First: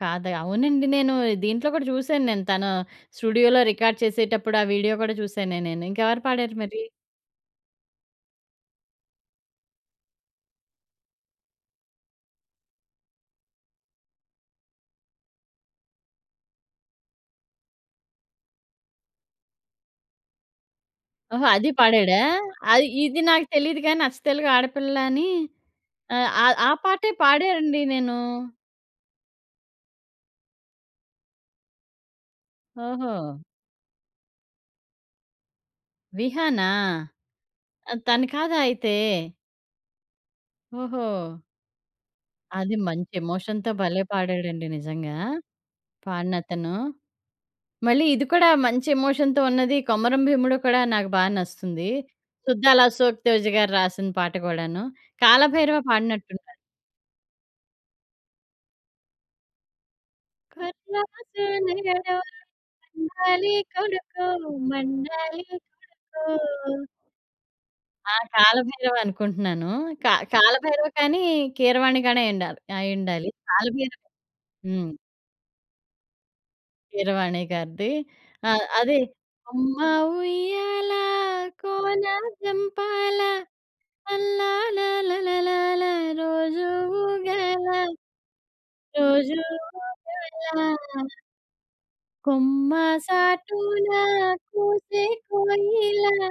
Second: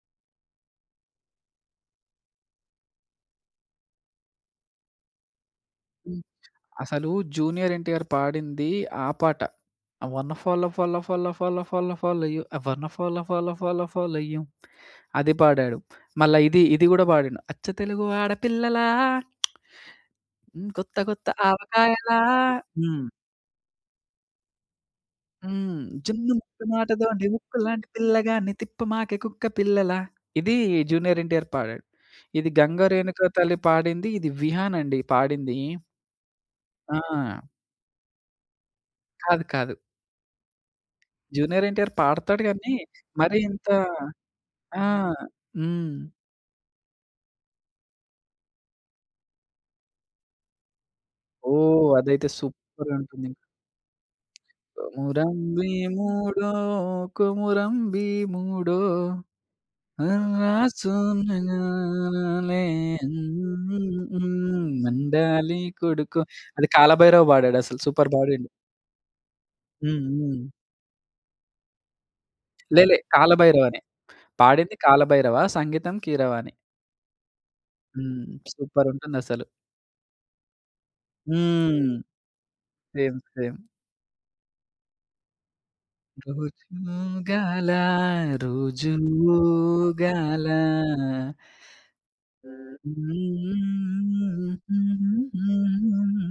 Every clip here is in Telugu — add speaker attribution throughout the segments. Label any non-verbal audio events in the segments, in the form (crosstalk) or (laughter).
Speaker 1: కాదె అవునండి. నేను దీంట్లో కూడా చూసాను. నేను తను స్టూడియోలో రికార్డ్ చేసేటప్పుడు ఆ వీడియో కూడా చూసానే నేను.
Speaker 2: హ్మ్.
Speaker 1: ఇంకెవరు పాడారు మరి?
Speaker 2: అసలు 'జూనియర్ ఎన్టీఆర్' పాడింది ఆ పాట. 'Uh wanna follow follow follow follow follow follow you I wanna follow follow follow follow you' అది పాడాడు. మళ్ళా ఇది, ఇది కూడా పాడిండు. 'అచ్చ తెలుగు ఆడపిల్లలా. (clicks tongue) హ్మ్. కొత్త కొత్త
Speaker 1: ఓహో! అది పాడాడా?
Speaker 2: ఆవకాయలా.'
Speaker 1: ఆహ్,
Speaker 2: హ్మ్.
Speaker 1: ఇది నాకు తెలీదు గాని అచ్చ తెలుగు ఆడపిల్ల అని
Speaker 2: హ్మ్.
Speaker 1: ఆహ్,
Speaker 2: 'జున్ను
Speaker 1: ఆహ్,
Speaker 2: ముక్క
Speaker 1: ఆ పాటే
Speaker 2: మాటతోటి ఉక్కు
Speaker 1: పాడనండి
Speaker 2: లాంటి
Speaker 1: నేను.
Speaker 2: పిల్లగాన్ని తిప్పమాకే కుక్క పిల్లలా.' ఇది 'జూనియర్ ఎన్టీఆర్' పాడాడు. ఇది 'గంగ రేణుక
Speaker 1: ఓహో!
Speaker 2: తల్లి' పాడింది. ఇది 'విహాన్' అండి పాడింది.
Speaker 1: విహానా?
Speaker 2: ఆ!
Speaker 1: ఆహ్, తను కాదా అయితే?
Speaker 2: కాదు, కాదు.
Speaker 1: ఓహో!
Speaker 2: జూనియర్ ఎన్టీఆర్ పాడతాడు గాని,
Speaker 1: అది మంచి
Speaker 2: మరి ఇంత
Speaker 1: ఎమోషన్‌తో భలే పాడాడండి.
Speaker 2: ఆ!
Speaker 1: నిజంగా!
Speaker 2: హ్మ్.
Speaker 1: పాడినతను. మళ్ళి ఇది కూడా మంచి ఎమోషన్‌తో ఉన్నది. కొమరం భీముడో కూడా నాకు బాగా
Speaker 2: ఓహ్!
Speaker 1: నస్తుంది.
Speaker 2: అదైతే
Speaker 1: 'సుద్దాల అశోక్
Speaker 2: సూపరుంటుంది.
Speaker 1: తేజ' గారు రాసిన పాట కూడాను.
Speaker 2: కొమురం
Speaker 1: 'కాలభైరవ'
Speaker 2: భీముడో,
Speaker 1: పాడినట్టున్నారు.
Speaker 2: కొమురం భీముడో. నరాసు
Speaker 1: 'కొర్రసు నెగడోలే
Speaker 2: మె (humming) ఉ
Speaker 1: మండాలి
Speaker 2: ఉ ఉ
Speaker 1: కొడుకో,
Speaker 2: ఊహ్మ్
Speaker 1: మండాలి
Speaker 2: మండాలి కొడుకు
Speaker 1: కొడుకో.'
Speaker 2: అది కాలభైరవ పాడాడు అసల. సూపర్
Speaker 1: ఆ!
Speaker 2: పాడిండు.
Speaker 1: 'కాలభైరవ' అనుకుంటున్నాను.
Speaker 2: హ్మ్,
Speaker 1: క
Speaker 2: హ్మ్.
Speaker 1: కాలభైరవ కానీ, కీరవాణి గానీ అయ్యుండాలి
Speaker 2: లేలే.
Speaker 1: అయ్యుండాలి.
Speaker 2: కాలభైరవనే.
Speaker 1: కాలబైరవ
Speaker 2: పాడింది
Speaker 1: హ్మ్.
Speaker 2: కాలభైరవ. సంగీతం కీరవాణి.
Speaker 1: కీరవాణి గారిది.
Speaker 2: హ్మ్.
Speaker 1: ఆహ్, అది
Speaker 2: సూపరుంటుంది అసలు.
Speaker 1: 'అమ్మ ఉయ్యాలా
Speaker 2: హ్మ్.
Speaker 1: కోన
Speaker 2: సేమ్,
Speaker 1: జంపాల.
Speaker 2: సేమ్.
Speaker 1: లల్లాల లలలాల రోజు
Speaker 2: 'రోజూగాల
Speaker 1: ఊగాలా,
Speaker 2: రోజూ
Speaker 1: రోజు
Speaker 2: ఊగాల.'
Speaker 1: ఊగాలా.'
Speaker 2: ఉ ఊ
Speaker 1: 'కొమ్మ సాటున
Speaker 2: ఊ ఊ
Speaker 1: కూసే కోయిలా'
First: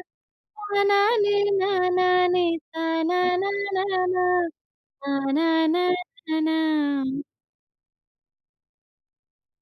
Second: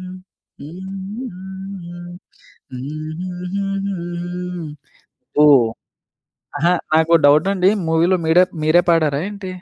Speaker 2: ఊహ్మ్ ఉహూ ఉహుహుహూ
Speaker 1: తానానే
Speaker 2: ఉఉమ్ఉఉమ్
Speaker 1: నానానే
Speaker 2: ఊహూహూహూ
Speaker 1: తానానానానా
Speaker 2: హ్మ్ ఓహ్!
Speaker 1: తనానానానా.
Speaker 2: అహా! నాకో డవుటండి. మూవీలో మీడే మీరే పాడారా ఏంటి?